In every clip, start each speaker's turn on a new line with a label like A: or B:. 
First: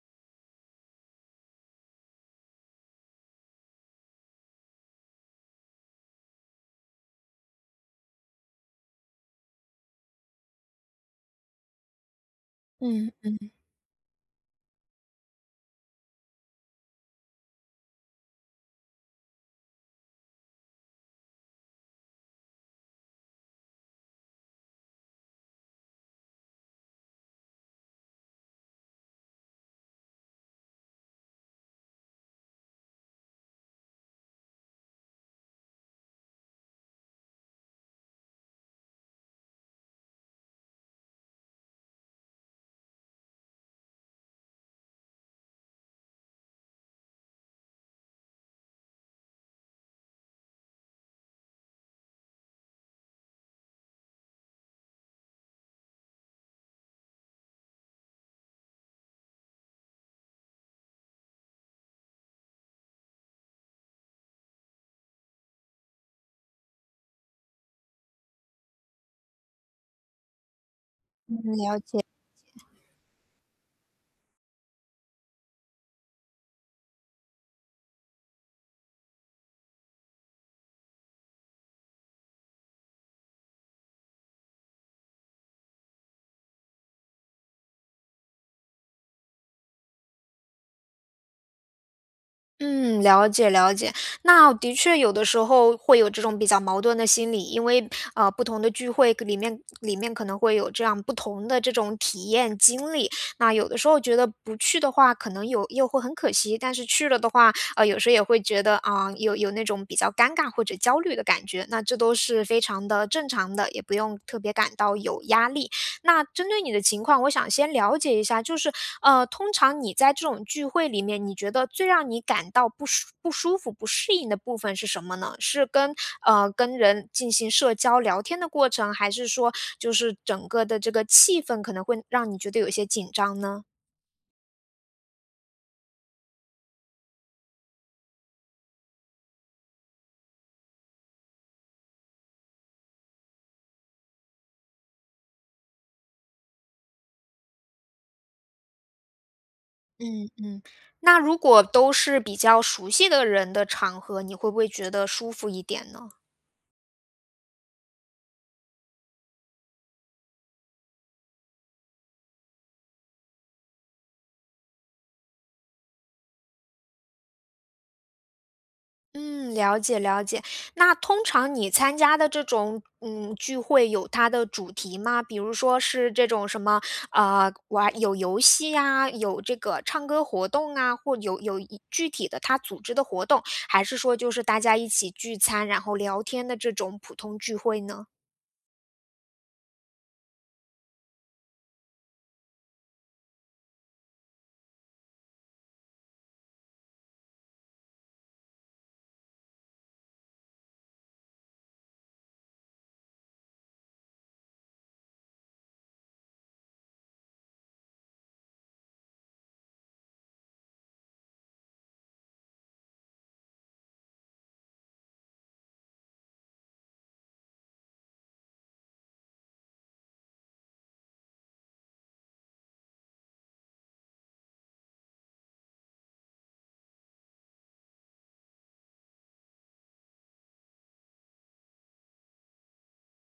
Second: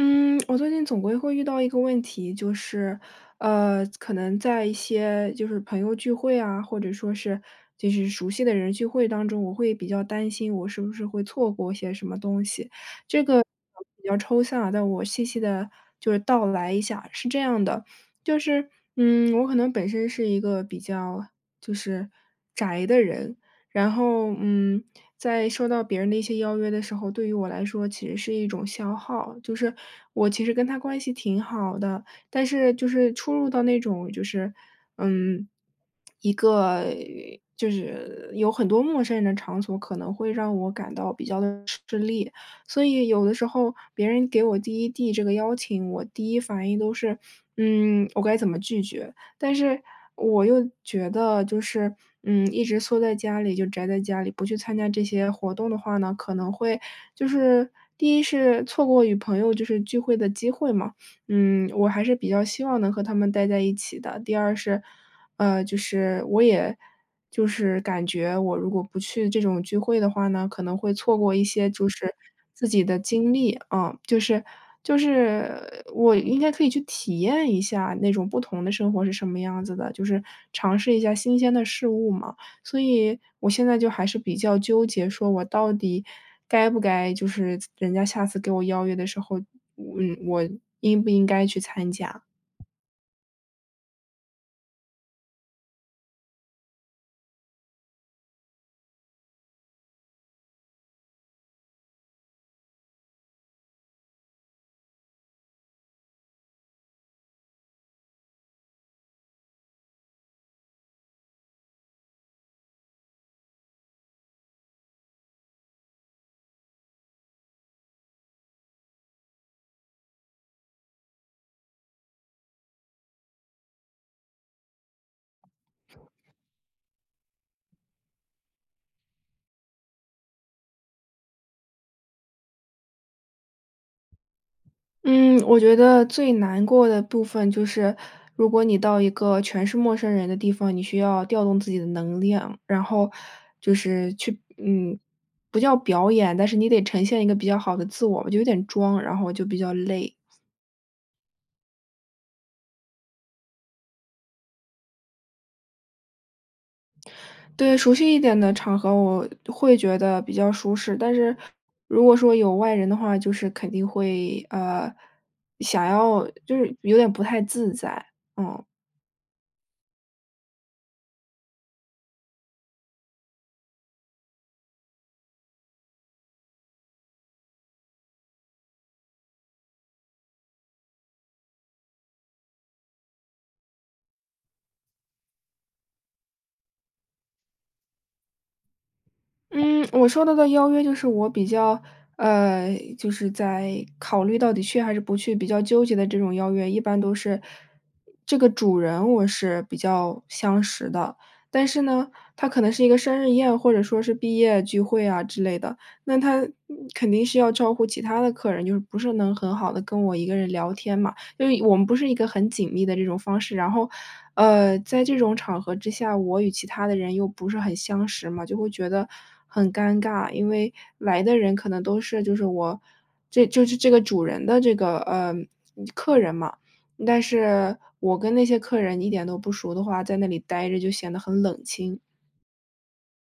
A: 嗯，我最近总归会遇到一个问题，就是，呃，可能在一些就是朋友聚会啊，或者说是，就是熟悉的人聚会当中，我会比较担心我是不是会错过些什么东西。
B: 嗯，
A: 这个可
B: 嗯。
A: 能比较抽象啊，但我细细地就是道来一下。是这样的，就是，嗯，我可能本身是一个比较就是宅的人，然后，嗯，在受到别人的一些邀约的时候，对于我来说其实是一种消耗，就是，我其实跟他关系挺好的，但是就是出入到那种，就是，嗯，一个，就是有很多陌生人的场所，可能会让我感到比较地吃力。所以有的时候别人给我第一递这个邀请，我第一反应都是：“嗯，我该怎么拒绝？”但是我又觉得就是，嗯，一直缩在家里就宅在家里，不去参加这些活动的话呢，可能会，就是，第一是错过与朋友就是聚会的机会嘛。嗯，我还是比较希望能和他们呆在一起的。第二是，呃，就是，我也就是感觉，我如果不去这种聚会的话呢，可能会错过
B: 嗯，
A: 一些，
B: 了
A: 就
B: 解。
A: 是自己的经历，啊。就是就是，我应该可以去体验一下那种不同的生活是什么样子的，就是尝试一下新鲜的事物嘛。所以，我现在就还是比较纠结说，我到底该不该就是，人家下次给我邀约的时候，嗯，我应不应该去参加。
B: 嗯，了解了解，那的确有的时候，会有这种比较矛盾的心理，因为，呃，不同的聚会可里面里面可能会有这样不同的这种体验经历，那有的时候觉得不去的话，可能有又会很可惜，但是去了的话，呃，有时候也会觉得，啊，有有那种比较尴尬或者焦虑的感觉，那这都是非常地正常的，也不用特别感到有压力。那针对你的情况，我想先了解一下，就是，呃，通常你在这种聚会里面，你觉得最让你感到不舒不舒服、不适应的部分是什么呢？是跟呃，跟人进行社交聊天的过程，还是说，就是整个的这个气氛，可能会让你觉得有些紧张呢？
A: 嗯，我觉得最难过的部分就是，如果你到一个全是陌生人的地方，你需要调动自己的能量，然后就是去嗯，不叫表演，但是你得呈现一个比较好的自我，就有点装，然后我就比较累。
B: 嗯嗯，那如果都是比较熟悉的人的场合，你会不会觉得舒服一点呢？
A: 对，熟悉一点的场合，我会觉得比较舒适。但是，如果说有外人的话，就是肯定会，呃，想要就是有点不太自在。嗯。
B: 嗯，了解了解。那通常你参加的这种，嗯，聚会，有它的主题吗？比如说是这种什么，呃，玩有游戏呀，有这个唱歌活动啊，或有有具体的他组织的活动。还是说就是大家一起聚餐，然后聊天的这种普通聚会呢？
A: 嗯，我收到的邀约就是我比较呃，就是在考虑到底去还是不去比较纠结的这种邀约，一般都是，这个主人我是比较相识的。但是呢，它可能是一个生日宴，或者说是毕业聚会啊之类的。那他肯定是要照顾其他的客人，就是不是能很好地跟我一个人聊天嘛。因为我们不是一个很紧密的这种方式，然后，呃，在这种场合之下，我与其他的人又不是很相识嘛，就会觉得很尴尬。因为，来的人可能都是，就是我这就是这个主人的这个，呃，客人嘛，但是我跟那些客人一点都不熟的话，在那里呆着就显得很冷清。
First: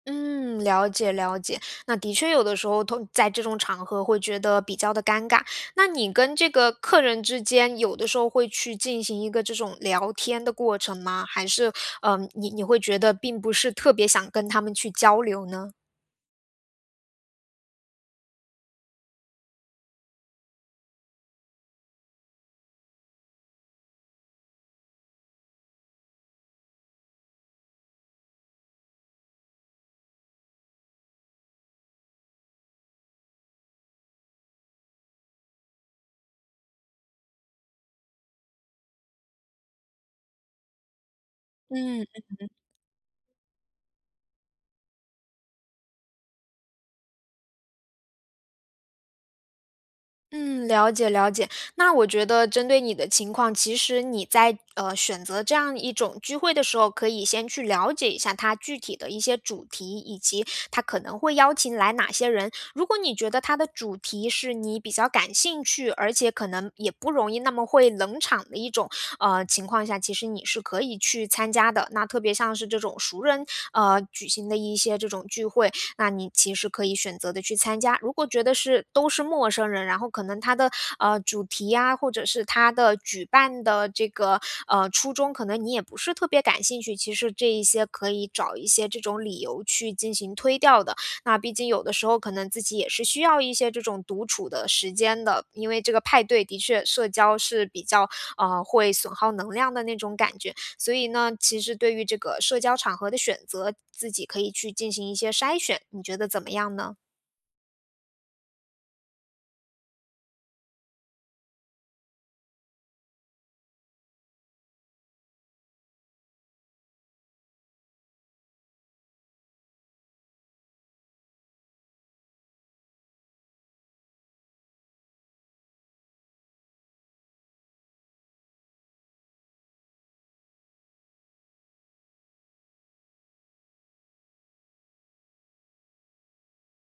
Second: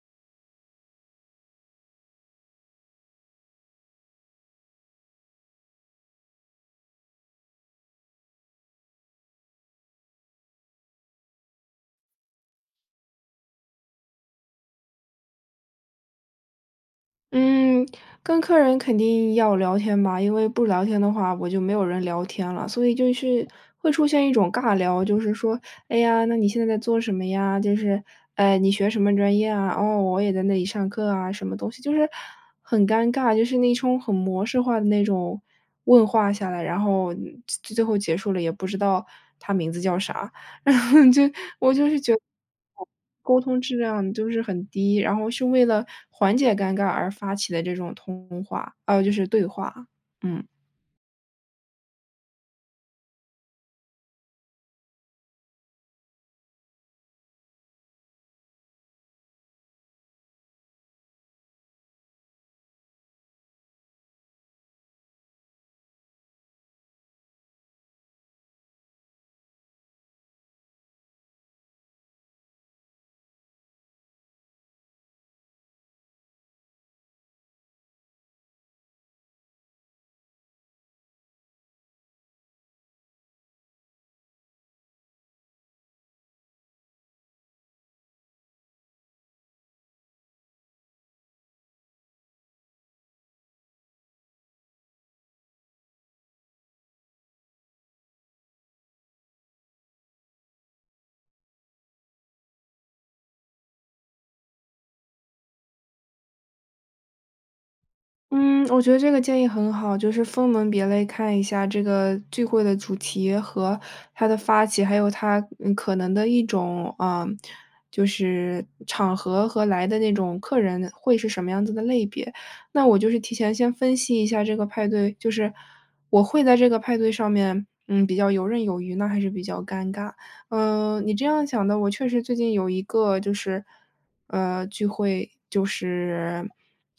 B: 嗯，了解了解。那的确有的时候，同在这种场合会觉得比较的尴尬。那你跟这个客人之间，有的时候会去进行一个这种聊天的过程吗？还是，呃，你你会觉得并不是特别想跟他们去交流呢？
A: 嗯，跟客人肯定要聊天吧，因为不聊天的话，我就没有人聊天了。所以就是会出现一种尬聊，就是说，“哎呀，那你现在在做什么呀？”就是，“哎，你学什么专业啊？哦，我也在那里上课啊“，什么东西，就是很尴尬，就是那种很模式化的那种问话下来，然后最最后结束了也不知道，他名字叫啥，然后就我就是
B: 嗯，嗯
A: 觉得，
B: 嗯。
A: 沟通质量就是很低，然后是为了缓解尴尬而发起的这种通通话呃，就是对话，嗯。
B: 嗯，了解了解。那我觉得针对你的情况，其实你在，呃，选择这样一种聚会的时候，可以先去了解一下它具体的一些主题，以及它可能会邀请来哪些人。如果你觉得它的主题是你比较感兴趣，而且可能也不容易那么会冷场的一种，呃，情况下，其实你是可以去参加的。那特别像是这种熟人，呃，举行的一些这种聚会，那你其实可以选择地去参加。如果觉得是，都是陌生人，然后可能它的，呃，主题呀，或者是它的举办的这个，呃，初衷，可能你也不是特别感兴趣，其实这一些可以找一些这种理由去进行推掉的。那毕竟有的时候可能自己也是需要一些这种独处的时间的，因为这个派对的确社交是比较，呃，会损耗能量的那种感觉。所以呢，其实对于这个社交场合的选择，自己可以去进行一些筛选，你觉得怎么样呢？
A: 嗯，我觉得这个建议很好，就是分门别类看一下这个聚会的主题和它的发起，还有它，嗯，可能的一种，呃，就是场合和来的那种客人，会是什么样子的类别。那我就是提前先分析一下这个派对，就是，我会在这个派对上面，嗯，比较游刃有余呢，那还是比较尴尬。嗯，你这样想的，我确实最近有一个，就是，呃，聚会，就是，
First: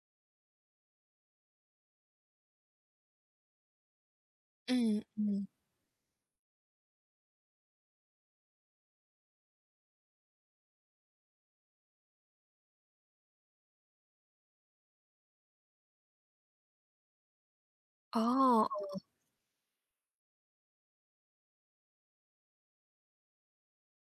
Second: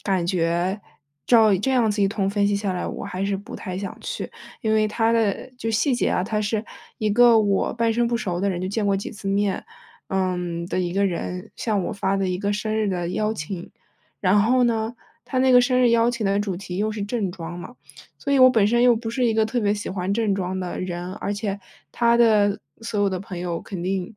A: 感觉照这样子一通分析下来，我还是不太想去。因为
B: 嗯，
A: 它
B: 嗯。
A: 的就细节啊，它是一个我半生不熟的人，就见过几次面，嗯，的一个人向我发的一个生日的邀请，然后呢，他那个生日邀请的主题又是正装嘛，
B: 哦
A: 所以我本身又
B: 哦。
A: 不是一个特别喜欢正装的人，而且他的所有的朋友，肯定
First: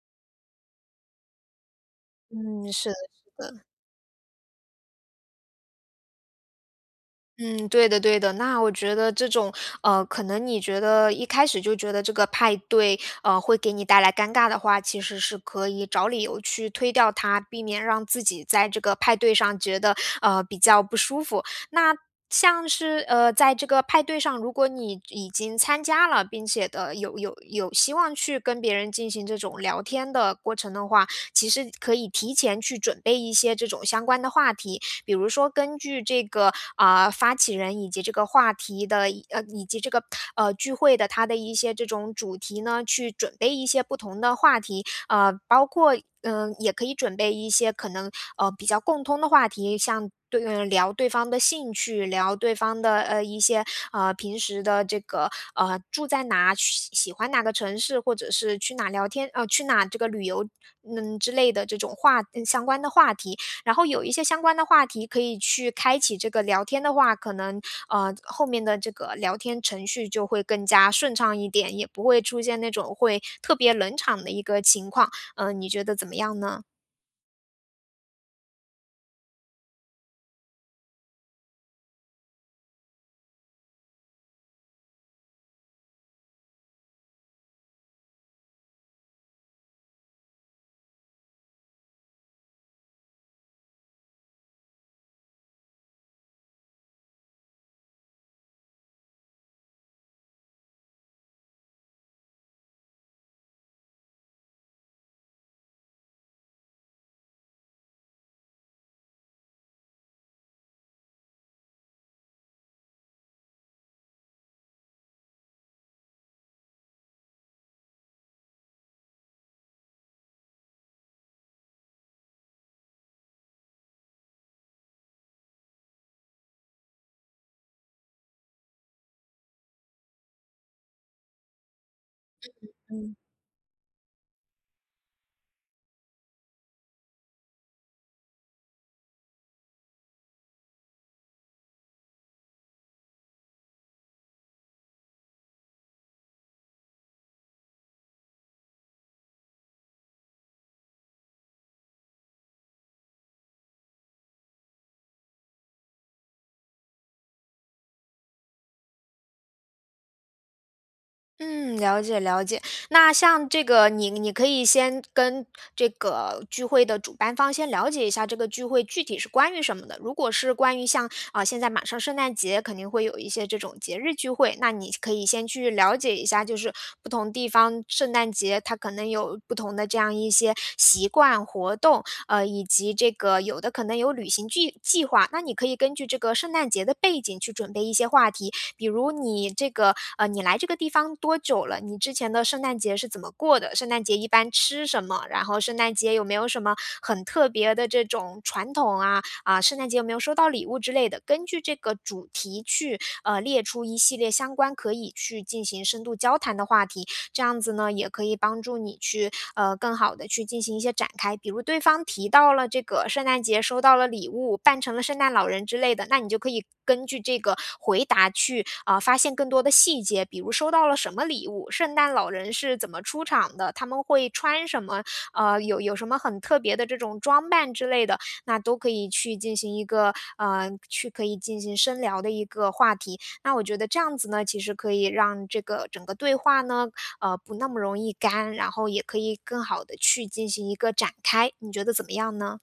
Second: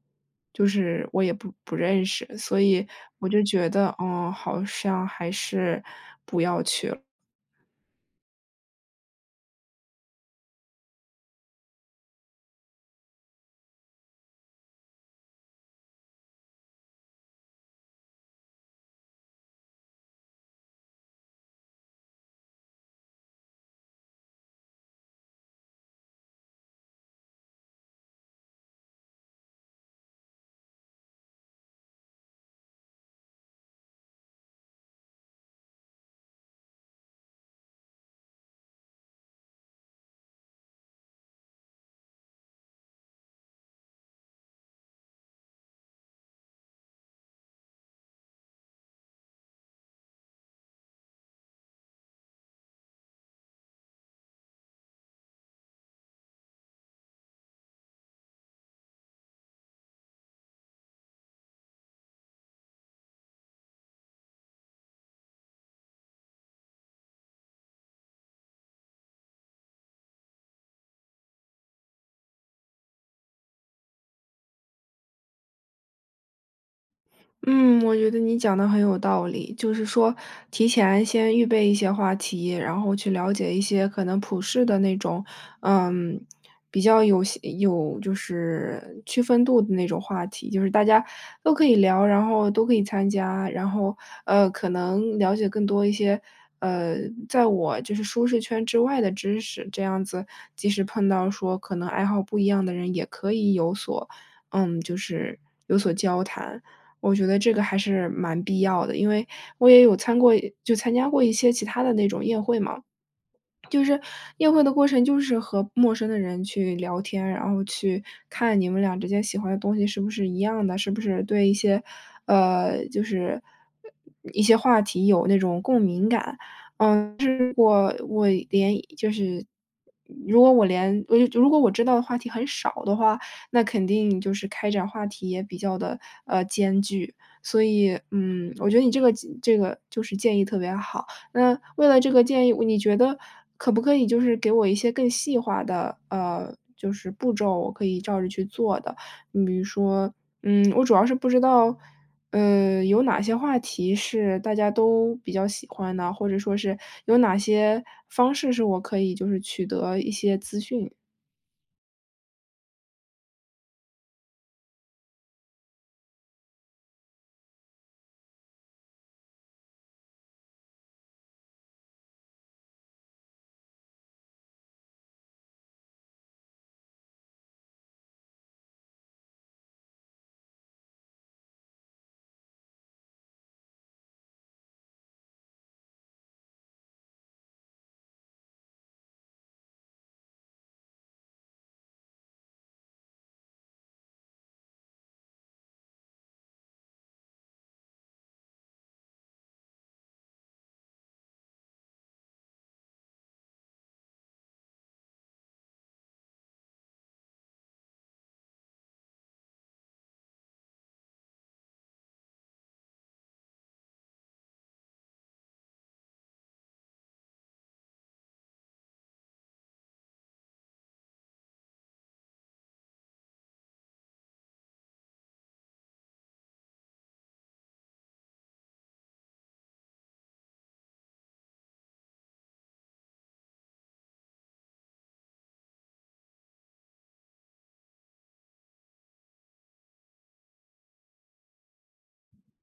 A: 就是我也不不认识，所
B: 嗯，
A: 以，
B: 是的
A: 我就
B: 是的。
A: 觉得，哦，好像还是不要去了。
B: 嗯，对的对的，那我觉得这种，呃，可能你觉得一开始就觉得这个派对，呃，会给你带来尴尬的话，其实是可以找理由去推掉它，避免让自己在这个派对上觉得，呃，比较不舒服。那像是，呃，在这个派对上，如果你已经参加了，并且的，有有有希望去跟别人进行这种聊天的过程的话，其实可以提前去准备一些这种相关的话题。比如说根据这个，啊，发起人以及这个话题的以呃，以及这个，呃，聚会的它的一些这种主题呢，去准备一些不同的话题。啊，包括，嗯，也可以准备一些可能，呃，比较共通的话题，像对嗯，聊对方的兴趣，聊对方的，呃，一些，呃，平时的这个，呃，住在哪，喜喜喜欢哪个城市，或者是去哪儿聊天呃，去哪这个旅游，嗯，之类的这种话嗯，相关的话题。然后有一些相关的话题可以去开启这个聊天的话，可能，呃，后面的这个聊天程序就会更加顺畅一点，也不会出现那种会特别冷场的一个情况，呃，你觉得怎么样呢？
A: 嗯，我觉得你讲的很有道理。就是说，提前先预备一些话题，然后去了解一些可能普世的那种，嗯，比较有些有就是区分度的那种话题，就是大家都可以聊，然后都可以参加，然后，呃，可能了解更多一些，呃，在我就是舒适圈之外的知识。这样子，即使碰到说可能爱好不一样的人也可以有所嗯，就是有所交谈。我觉得这个还是蛮必要的，因为，我也有参过就参加过一些其他的那种宴会嘛。就是，宴会的过程就是和陌生的人去聊天，然后去看你们俩之间喜欢的东西是不是一样的，是不是对一些，呃，就是一些话题有那种共鸣感。嗯，可是我我连就是如果我连哦又就如果我知道的话题很
B: 嗯
A: 少的
B: 嗯。
A: 话，那肯定就是开展话题也比较地，呃，艰巨。所以，嗯，我觉得你这个建这个就是建议特别好，那为了这个建议，你觉得，可不可以就是给我一些更细化的，呃，就是步骤，我可以照着去做的？你比如说，嗯，我主要是不知道，呃，有哪些话题是大家都比较喜欢的，或者说是，有哪些方式是我可以就是取得一些资讯。
B: 嗯，了解了解。那像这个你你可以先跟这个聚会的主办方，先了解一下这个聚会具体是关于什么的，如果是关于像呃，现在马上圣诞节，肯定会有一些这种节日聚会，那你可以先去了解一下，就是不同地方圣诞节，它可能有不同的这样一些习惯活动，呃，以及这个有的可能有旅行剧计划，那你可以根据这个圣诞节的背景去准备一些话题。比如你这个呃，“你来这个地方多久了，你之前的圣诞节是怎么过的？圣诞节一般吃什么，然后圣诞节有没有什么很特别的这种传统啊，啊圣诞节有没有收到礼物”之类的，根据这个主题去，呃，列出一系列相关可以去进行深度交谈的话题。这样子呢，也可以帮助你去，呃，更好地去进行一些展开。比如对方提到了这个圣诞节收到了礼物，扮成了圣诞老人之类的，那你就可以根据这个回答去，啊，发现更多的细节，比如收到了什么礼物，圣诞老人是怎么出场的，它们会穿什么，呃，有有什么很特别的这种装扮之类的，那都可以去进行一个，呃，去可以进行深聊的一个话题，那我觉得这样子呢，其实可以让这个整个对话呢，呃，不那么容易干，然后也可以更好的去进行一个展开，你觉得怎么样呢？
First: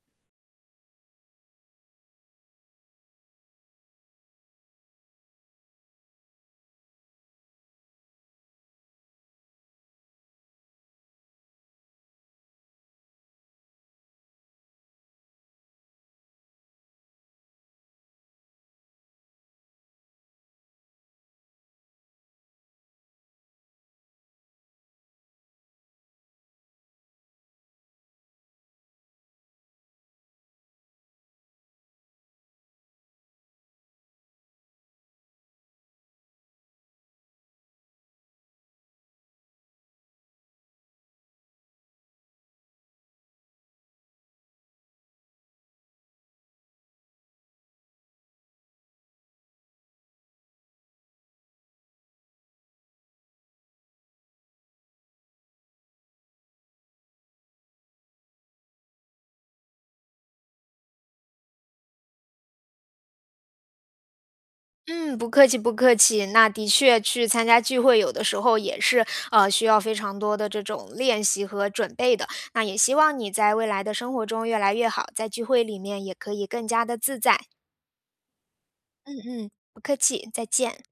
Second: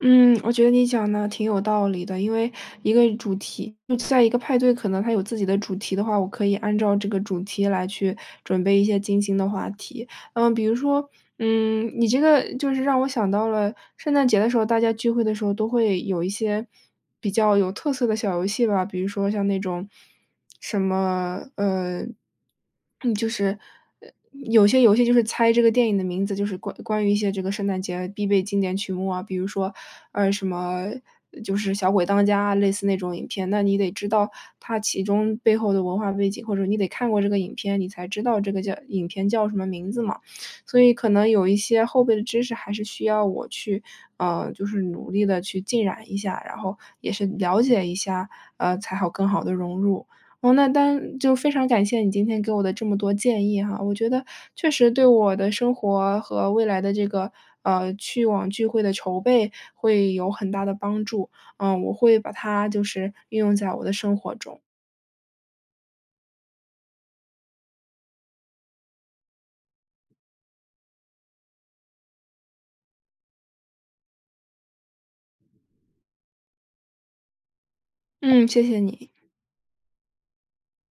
A: 嗯，我觉得你讲的挺有道理的。因为，一个主题就在一个派对可能它有自己的主题的话，我可以按照这个主题来去准备一些精心的话题。呃，比如说，嗯，你这个就是让我想到了圣诞节的时候，大家聚会的时候都会有一些比较有特色的小游戏吧。比如说像那种，什么，呃，嗯，就是呃有些游戏就是猜这个电影的名字，就是关关于一些这个圣诞节啊必备经典曲目啊。比如说，呃，什么，就是《小鬼当家》，类似那种影片，那你得知道，它其中背后的文化背景，或者你得看过这个影片，你才知道这个叫影片叫什么名字嘛。所以可能有一些后备的知识还是需要我去呃，就是努力的去浸染一下，然后也是了解一下，呃，才好更好地融入。嗯那当就非常感谢你今天给我的这么多建议哈，我觉得确实对我的生活和未来的这个，呃，去网聚会的筹备，会有很大的帮助，呃，我会把它就是运用在我的生活中。
B: 嗯，不客气不客气。那的确去参加聚会，有的时候也是，呃，需要非常多的这种练习和准备的，那也希望你在未来的生活中越来越好，在聚会里面也可以更加地自在。
A: 嗯，谢谢你。
B: 嗯嗯，不客气，再见。